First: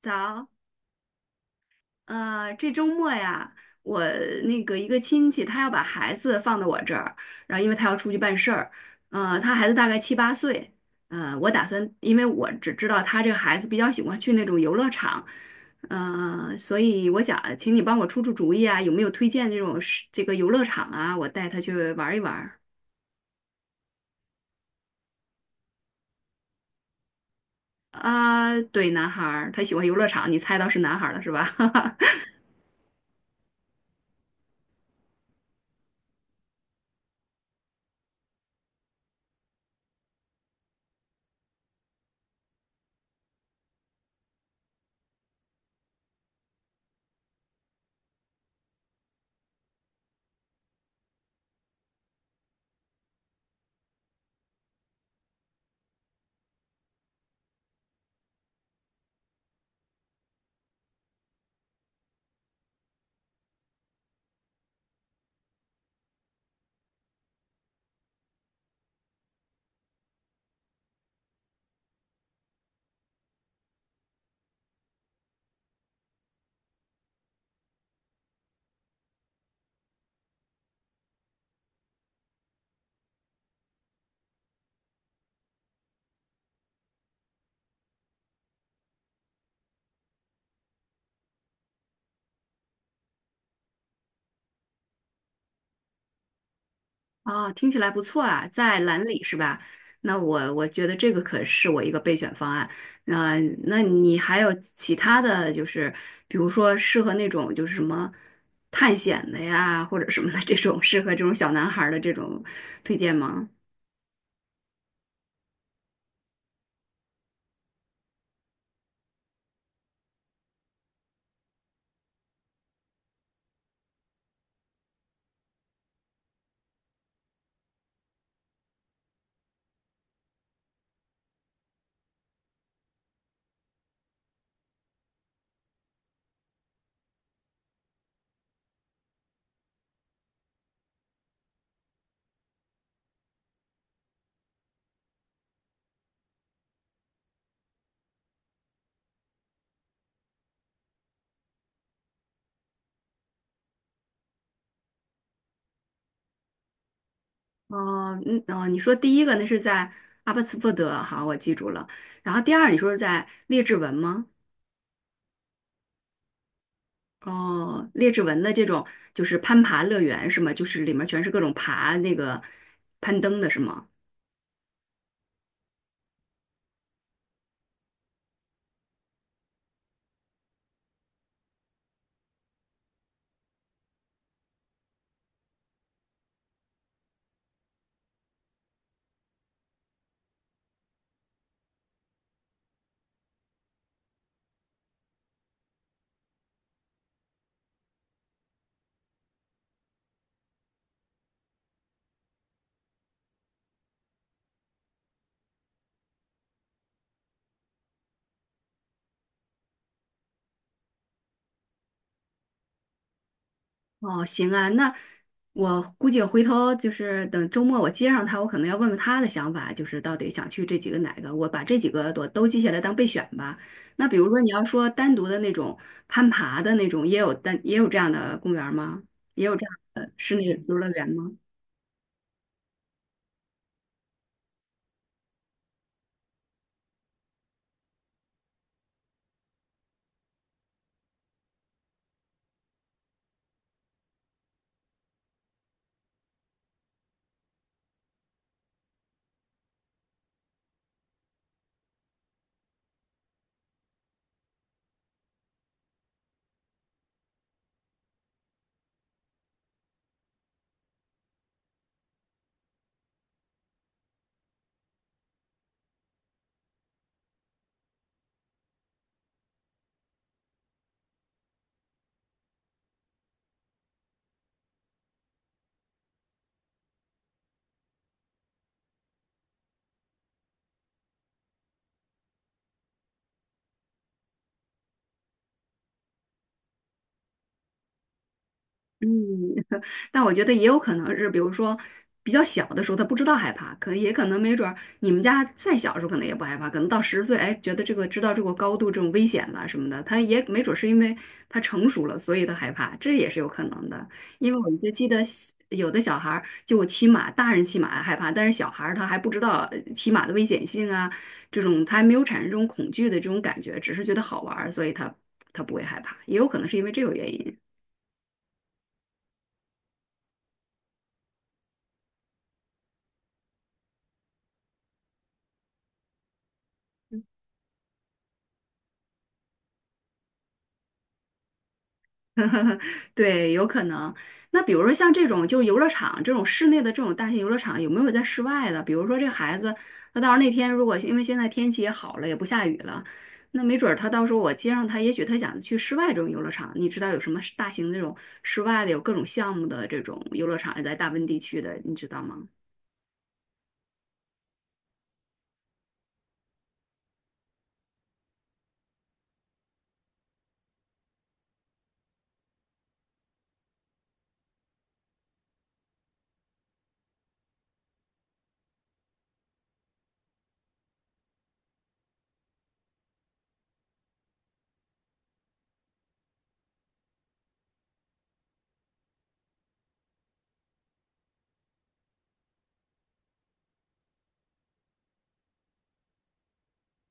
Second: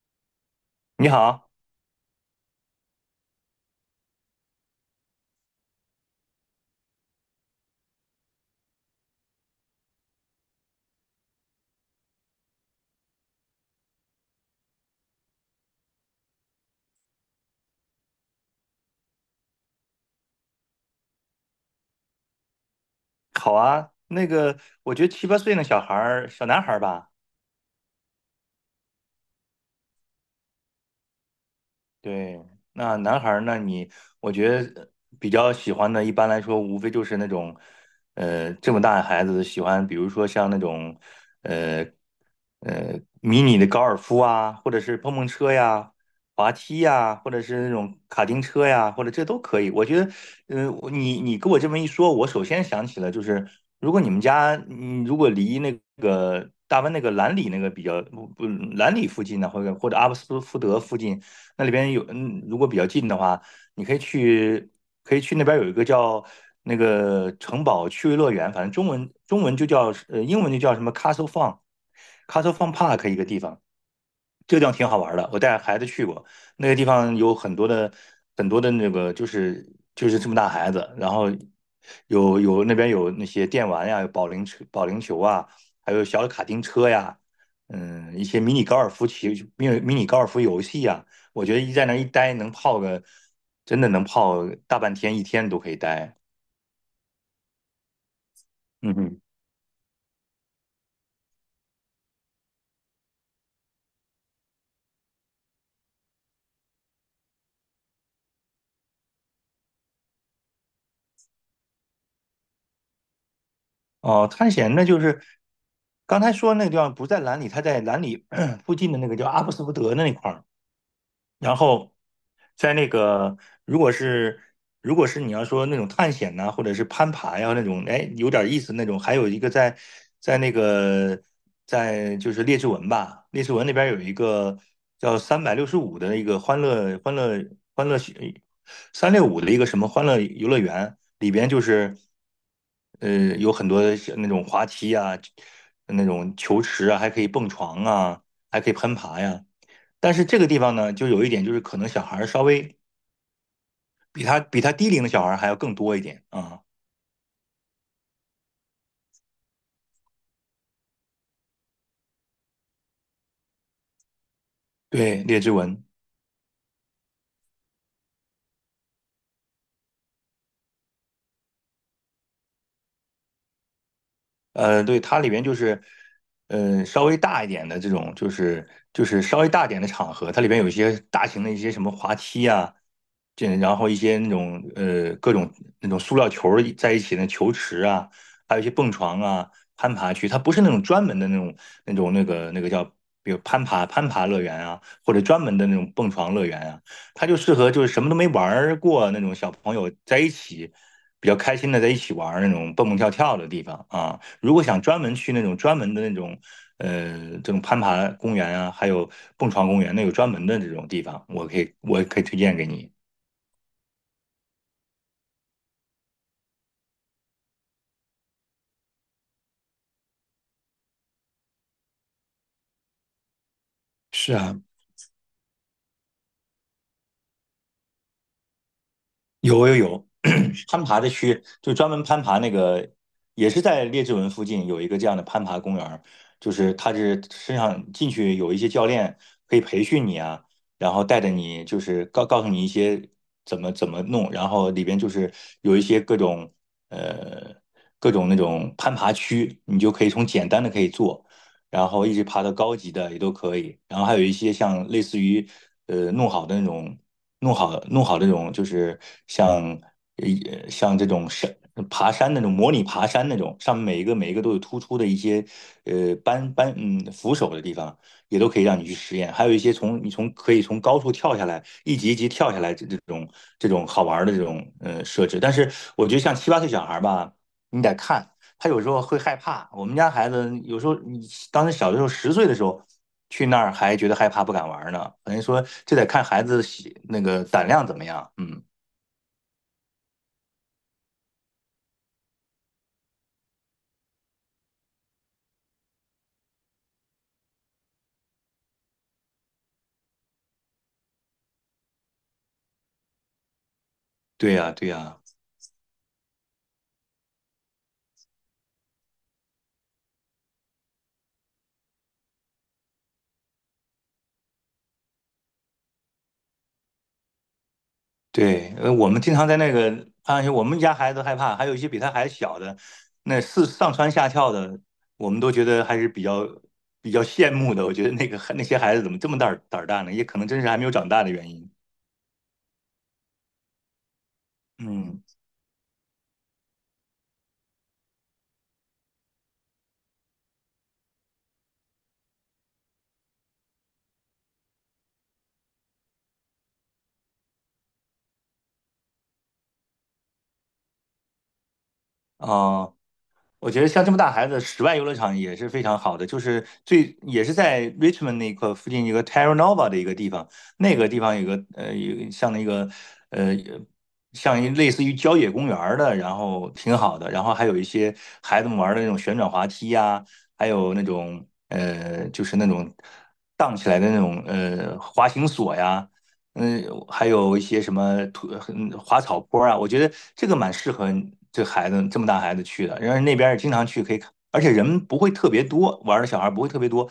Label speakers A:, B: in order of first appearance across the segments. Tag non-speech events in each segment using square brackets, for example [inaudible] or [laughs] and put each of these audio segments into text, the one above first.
A: 早，
B: 你好。
A: 这周末呀，我那个一个亲戚，他要把孩子放到我这儿，然后因为他要出去办事儿，他孩子大概七八岁，我打算，因为我只知道他这个孩子比较喜欢去那种游乐场，所以我想请你帮我出出主意啊，有没有推荐这种是这个游乐场啊，我带他去玩一玩儿。
B: 好啊。我觉得七八岁那小孩儿，小男孩儿吧。
A: 啊，对，男孩儿，他喜欢游乐场，你猜到是男孩儿了是吧？[laughs]
B: 对，那男孩儿呢？我觉得比较喜欢的，一般来说无非就是那种，这么大的孩子喜欢，比如说像那种，呃，迷你的高尔夫啊，或者是碰碰车呀、滑梯呀，或者是那种卡丁车呀，或者这都可以。我觉得，我跟我这么一说，我首先想起了就是，如果你们家，嗯，如果离那个大温那个兰里那个比较不不兰里附近呢，或者阿布斯福德附近。那里边有，嗯，如果比较近的话，你可以去，可以去那边有一个叫那个城堡趣味乐园，反正中文就叫，英文就叫什么 Castle Fun，Castle Fun Park 一个地方。这个地方挺好玩的，我带孩子去过。那个地方有很多的那个就是这么大孩子，然后有那边有那些电玩呀，有保龄车、保龄球啊，还有小的卡丁车呀。嗯，一些迷你高尔夫球、迷你高尔夫游戏呀，我觉得一在那儿一待能泡个真的能泡大半天一天都可以待。
A: 啊，听起来不错啊，在
B: 嗯
A: 兰
B: 哼。
A: 里是吧？那我觉得这个可是我一个备选方案。那、那你还有其他的就是，比如说适合那种就是什么探险的呀，或者什么的这种适合这种小男孩儿的这种推荐吗？
B: 哦，探险那就是刚才说那个地方不在兰里，它在兰里 [clears throat] 附近的那个叫阿布斯福德那一块儿。然后在那个，如果是如果是你要说那种探险呐、或者是攀爬呀、那种，哎，有点意思那种。还有一个在在那个在就是列治文吧，列治文那边有一个叫365的一个欢乐365的一个什么欢乐游乐园，里边就是有很多像那种滑梯啊，那种球池啊，还可以蹦床啊，还可以攀爬呀。但是这个地方呢，就有一点就是可能小孩稍微比他低龄的小孩还要更多一点啊。
A: 哦，嗯，哦，你说第一个那是在阿巴斯福德，好，我记住了。然后第二你说是在列治文吗？
B: 对，列支文。
A: 哦，列治文的这种就是攀爬乐园是吗？就是里面全是各种爬那个攀登的是吗？
B: 对，它里边就是，稍微大一点的这种，就是就是稍微大一点的场合，它里边有一些大型的一些什么滑梯啊，这然后一些那种各种那种塑料球儿在一起的球池啊，还有一些蹦床啊、攀爬区。它不是那种专门的那种那种那个叫，比如攀爬乐园啊，或者专门的那种蹦床乐园啊。它就适合就是什么都没玩儿过那种小朋友在一起比较开心的在一起玩儿那种蹦蹦跳跳的地方啊。如果想专门去那种专门的那种，这种攀爬公园啊，还有蹦床公园，那有专门的这种地方，我可以推荐给你。
A: 哦，行啊，那我估计回头就是等周末我接上他，我可能要问问他的想法，就是到底想去这几个哪个，我把这几个都记下来当备选吧。那比如
B: 是
A: 说你
B: 啊。
A: 要说单独的那种攀爬的那种，也有单也有这样的公园吗？也有这
B: 有
A: 样
B: 有有，
A: 的室内
B: [clears throat]
A: 游
B: 攀
A: 乐
B: 爬
A: 园
B: 的
A: 吗？
B: 区就专门攀爬那个，也是在列治文附近有一个这样的攀爬公园儿。就是它是身上进去有一些教练可以培训你啊，然后带着你就是告诉你一些怎么怎么弄。然后里边就是有一些各种呃各种那种攀爬区，你就可以从简单的可以做，然后一直爬到高级的也都可以。然后还有一些像类似于弄好的那种。弄好这种就是像像这种山爬山那种模拟爬山那种，上面每一个都有突出的一些呃扳扳嗯扶手的地方，也都可以让你去实验。还有一些从你从可以从高处跳下来，一级一级跳下来这种这种好玩的这种设置。但是我觉得像七八岁小孩吧，你得看。他有时候会害怕。我们家孩子有时候，你当时小的时候，10岁的时候去那儿还觉得害怕，不敢玩呢。等于说这得看孩子喜那个胆量怎么样。嗯。
A: 嗯，但我觉得也有可能是，比如说比较小的时候他不知道害怕，可也可能没准儿你们家再小的时候可能也不害怕，可能到十岁，哎，觉得这个知道这个高度这种危险了什么的，他也没准儿是因为他成熟了，所以他害怕，这也是有可能的。因
B: 对
A: 为
B: 呀，
A: 我
B: 对
A: 就记
B: 呀。
A: 得小有的小孩儿就骑马，大人骑马害怕，但是小孩儿他还不知道骑马的危险性啊，这种他还没有产生这种恐惧的这种感觉，只是觉得好玩儿，所以他不会害怕，也有可能是因为这个原因。
B: 对。我们经常在那个攀岩区，我们家孩子害怕，还有一些比他还小的，那是上蹿下跳的，我们都觉得还是比较羡慕的。我觉得那个那些孩子怎么这么胆大呢？也可能真是还没有长大的原因。
A: [laughs] 对，有可能。那比如说像
B: 嗯。
A: 这种就是游乐场这种室内的这种大型游乐场，有没有在室外的？比如说这孩子，他到时候那天如果因为现在天气也好了，也不下雨了，那没准儿他到时候我接上他，也许他想去室外这种游乐场。你知道有什么大型的这种室外的，有各种项目的这种游乐场，也在大温地区的，你知道吗？
B: 哦。我觉得像这么大孩子，室外游乐场也是非常好的，就是最也是在 Richmond 那块附近一个 Terra Nova 的一个地方。那个地方有个有个像那个呃像一类似于郊野公园儿的，然后挺好的。然后还有一些孩子们玩的那种旋转滑梯呀、还有那种就是那种荡起来的那种滑行索呀，嗯，还有一些什么土滑草坡啊。我觉得这个蛮适合这孩子这么大孩子去的。然后那边儿也经常去，可以看，而且人不会特别多，玩儿的小孩儿不会特别多。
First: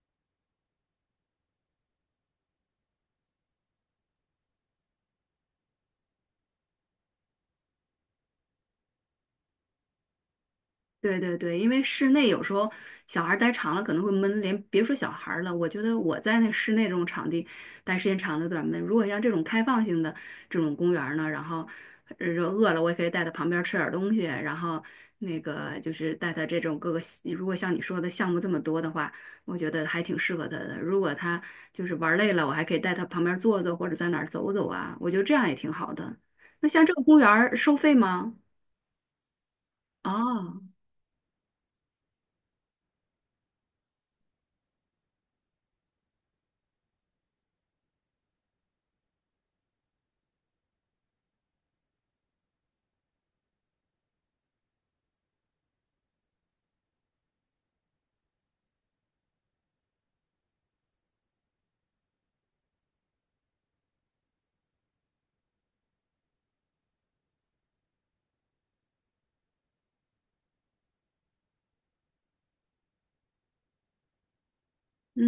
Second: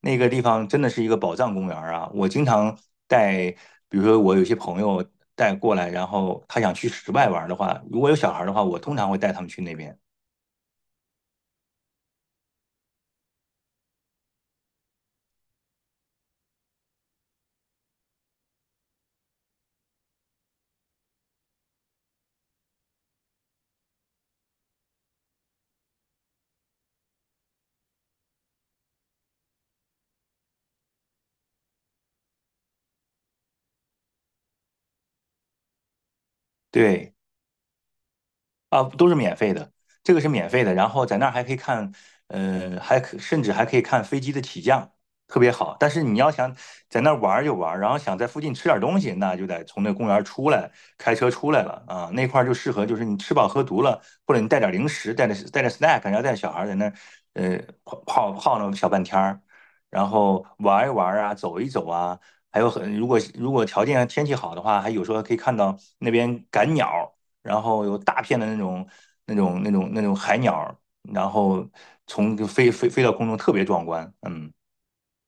B: 那个地方真的是一个宝藏公园儿啊！我经常带，比如说我有些朋友带过来，然后他想去室外玩儿的话，如果有小孩儿的话，我通常会带他们去那边。
A: 对对对，因为室内有时候小孩儿待长了可能会闷，连别说小孩儿了，我觉得我在那室内这种场地待时间长了有点儿闷。如果像这种开放性的这种公园儿呢，然后饿了我也可以带他旁边儿吃点儿东西，然后那个就是带他这种各个，如果像你说的项目这么多的话，我觉得还挺适合他的。如果他就是玩儿累了，我还可以带他旁边儿坐坐或者在哪儿走走啊，我觉得这样也挺好的。那像这个
B: 对。
A: 公园儿收费吗？
B: 啊，都是免费的，这个是免费
A: 哦。
B: 的。然后在那儿还可以看，甚至还可以看飞机的起降，特别好。但是你要想在那儿玩儿就玩儿，然后想在附近吃点儿东西，那就得从那公园儿出来，开车出来了啊。那块儿就适合，就是你吃饱喝足了，或者你带点儿零食，带着 snack，然后带着小孩儿在那儿，呃，泡那么小半天儿，然后玩一玩儿啊，走一走啊。还有很，如果如果条件天气好的话，还有时候可以看到那边赶鸟，然后有大片的那种海鸟，然后从飞到空中，特别壮观。嗯。
A: 嗯，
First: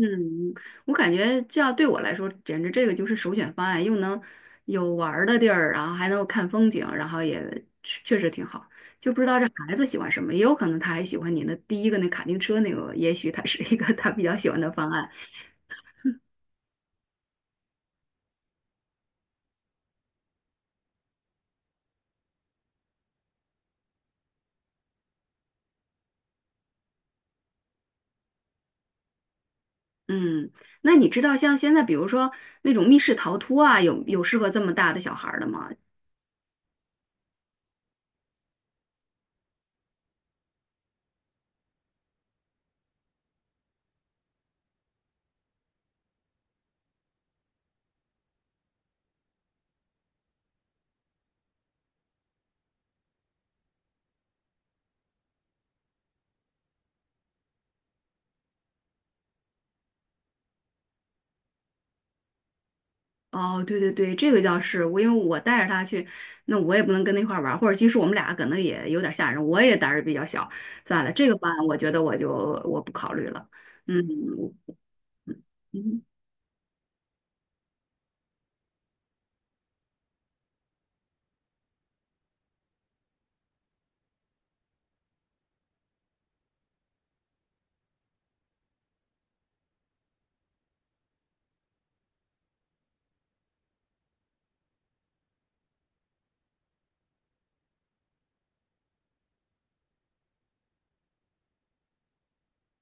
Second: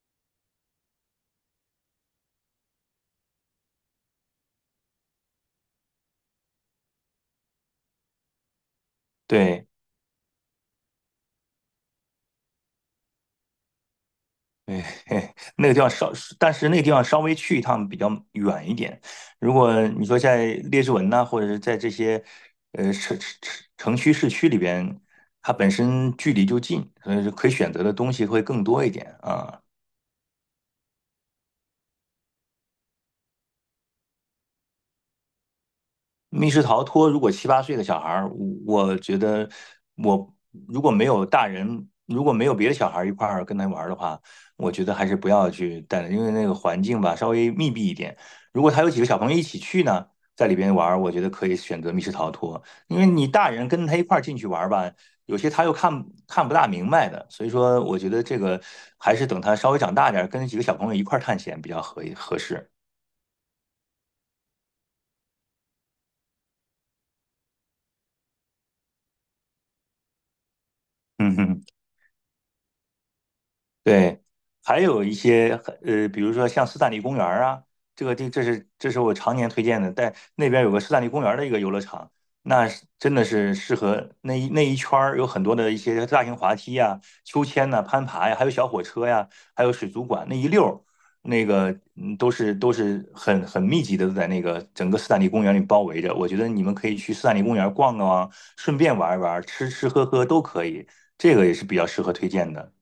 A: 我感觉这样对我来说，简直这个就是首选方案，又能有玩儿的地儿，然后还能够看风景，然后也确确实挺好。就不知道这
B: 对。
A: 孩子喜欢什么，也有可能他还喜欢你的第一个那卡丁车那个，也许他是一个他比较喜欢的
B: 对，
A: 方
B: [laughs]
A: 案。
B: 嘿那个地方稍，但是那个地方稍微去一趟比较远一点。如果你说在列治文呐、或者是在这些呃城城城区市区里边，它本身距离就近，所以就可以选择的东西会更多一点啊。
A: 嗯，那你知道像现在比如说那种密室逃脱啊，有适合这么大的小孩儿的吗？
B: 密室逃脱，如果七八岁的小孩儿，我觉得我如果没有大人，如果没有别的小孩儿一块儿跟他玩儿的话，我觉得还是不要去带了，因为那个环境吧稍微密闭一点。如果他有几个小朋友一起去呢，在里边玩儿，我觉得可以选择密室逃脱。因为你大人跟他一块儿进去玩儿吧，有些他又看不大明白的，所以说我觉得这个还是等他稍微长大点儿，跟几个小朋友一块儿探险比较合适。
A: 哦，对对对，这个倒是我，因为我带着他去，那我也不能跟他一块儿玩儿，或者其实我们俩可能也有点儿吓人，我也胆儿比较小，算了，这个
B: 嗯
A: 班
B: 哼。
A: 我觉得我不考虑了。嗯
B: 对，还有一些
A: 嗯，
B: 比如说像斯坦利公园儿啊，这个地这是我常年推荐的。但那边有个斯坦利公园儿的一个游乐场，那是真的是适合那一圈儿有很多的一些大型滑梯呀、秋千呐、攀爬呀，还有小火车呀，还有水族馆那一溜儿。那个嗯都是很很密集的在那个整个斯坦利公园里包围着。我觉得你们可以去斯坦利公园逛逛啊，顺便玩一玩，吃吃喝喝都可以，这个也是比较适合推荐的。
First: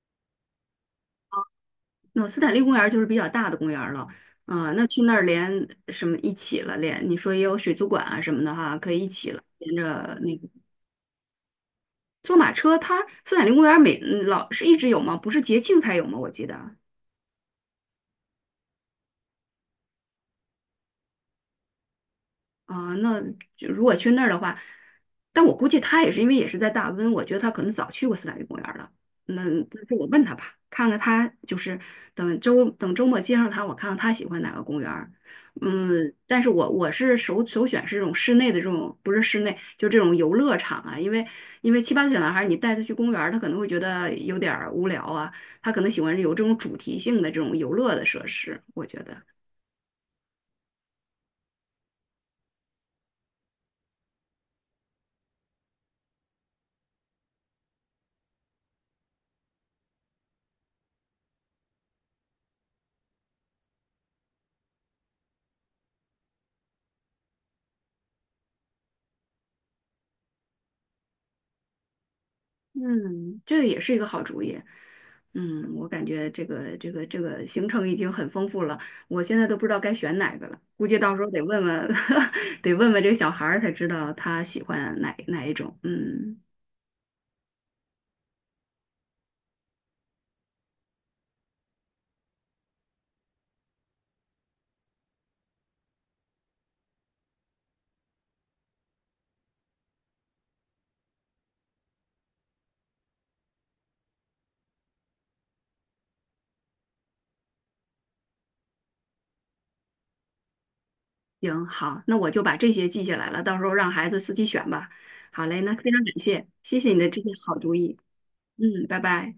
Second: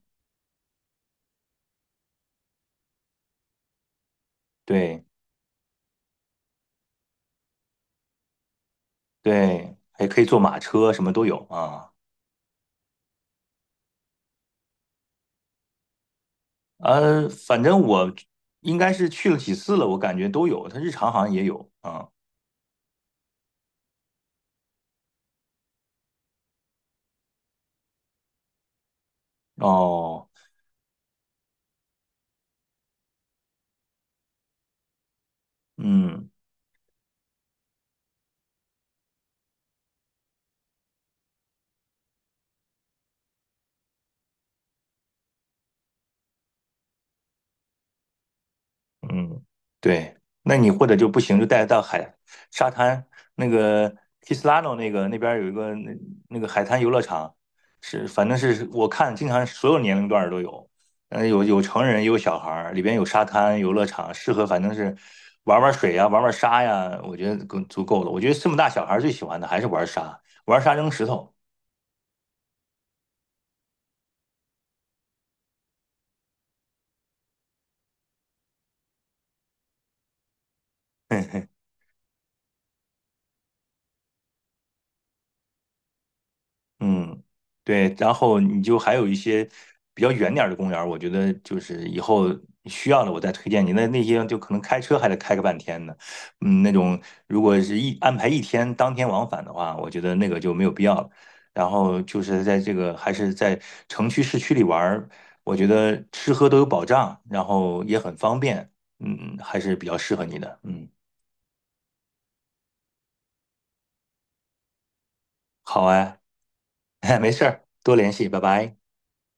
A: 那斯坦利公园儿就是比较大的公园儿了，啊、那去
B: 对。
A: 那儿连什么一起了，连你说也有水族馆啊什么的哈，可以一起了，连
B: 对，还
A: 着
B: 可以
A: 那
B: 坐
A: 个
B: 马车，什么都有啊。
A: 坐马车它，斯坦利公园儿老是一直有吗？不是节庆才有吗？我记得。
B: 反正我应该是去了几次了，我感觉都有，它日常好像也有啊。
A: 啊，那就如果去那儿的话，但我估计他也是因为也是在大温，我觉得他可能早去过斯坦利公园了。那这这我问
B: 哦。
A: 他吧，看看他就是等周等周末接上他，我看看他喜欢哪个公园儿。嗯，
B: 嗯。
A: 但是我我是首选是这种室内的这种，不是室内，就这种游乐场啊，因为七八岁小男孩儿，你带他去公园儿，他可能会觉得有点儿无聊啊，他可能喜欢有这种主题性的这种游乐的设施，我觉得。
B: 嗯。对，那你或者就不行，就带到海沙滩那个 Kislano 那个那边儿有一个那那个海滩游乐场。是反正是我看经常所有年龄段儿都有，嗯，有有成人也有小孩儿，里边有沙滩游乐场，适合反正是玩玩水呀、玩玩沙呀，我觉得够足够了。我觉得这么大小孩儿最喜欢的还是玩沙，玩沙扔石头。
A: 嗯，这个也是一个好主意。嗯，我感觉这个行程已经很丰富了，我现在都不知道该选哪个了，估计到时候得
B: [laughs]
A: 问问，[laughs] 得问问这个小孩儿才知道他喜欢哪一种。嗯，
B: 嗯。对，然后你就还有一些比较远点儿的公园儿我觉得就是以后需要了我再推荐你。那那些就可能开车还得开个半天呢。嗯，那种如果是一安排一天当天往返的话，我觉得那个就没有必要了。然后就是在这个还是在城区市区里玩儿，我觉得吃喝都有保障，然后也很方便。嗯，还是比较适合你的。嗯。
A: 行，好，那我就把这些记下来了，到时候让孩子自己选吧。好嘞，那
B: 好
A: 非常感
B: 哎。
A: 谢，谢谢你的
B: [laughs]
A: 这些
B: 没事
A: 好
B: 儿，
A: 主
B: 多
A: 意。
B: 联系，拜拜。
A: 嗯，拜拜。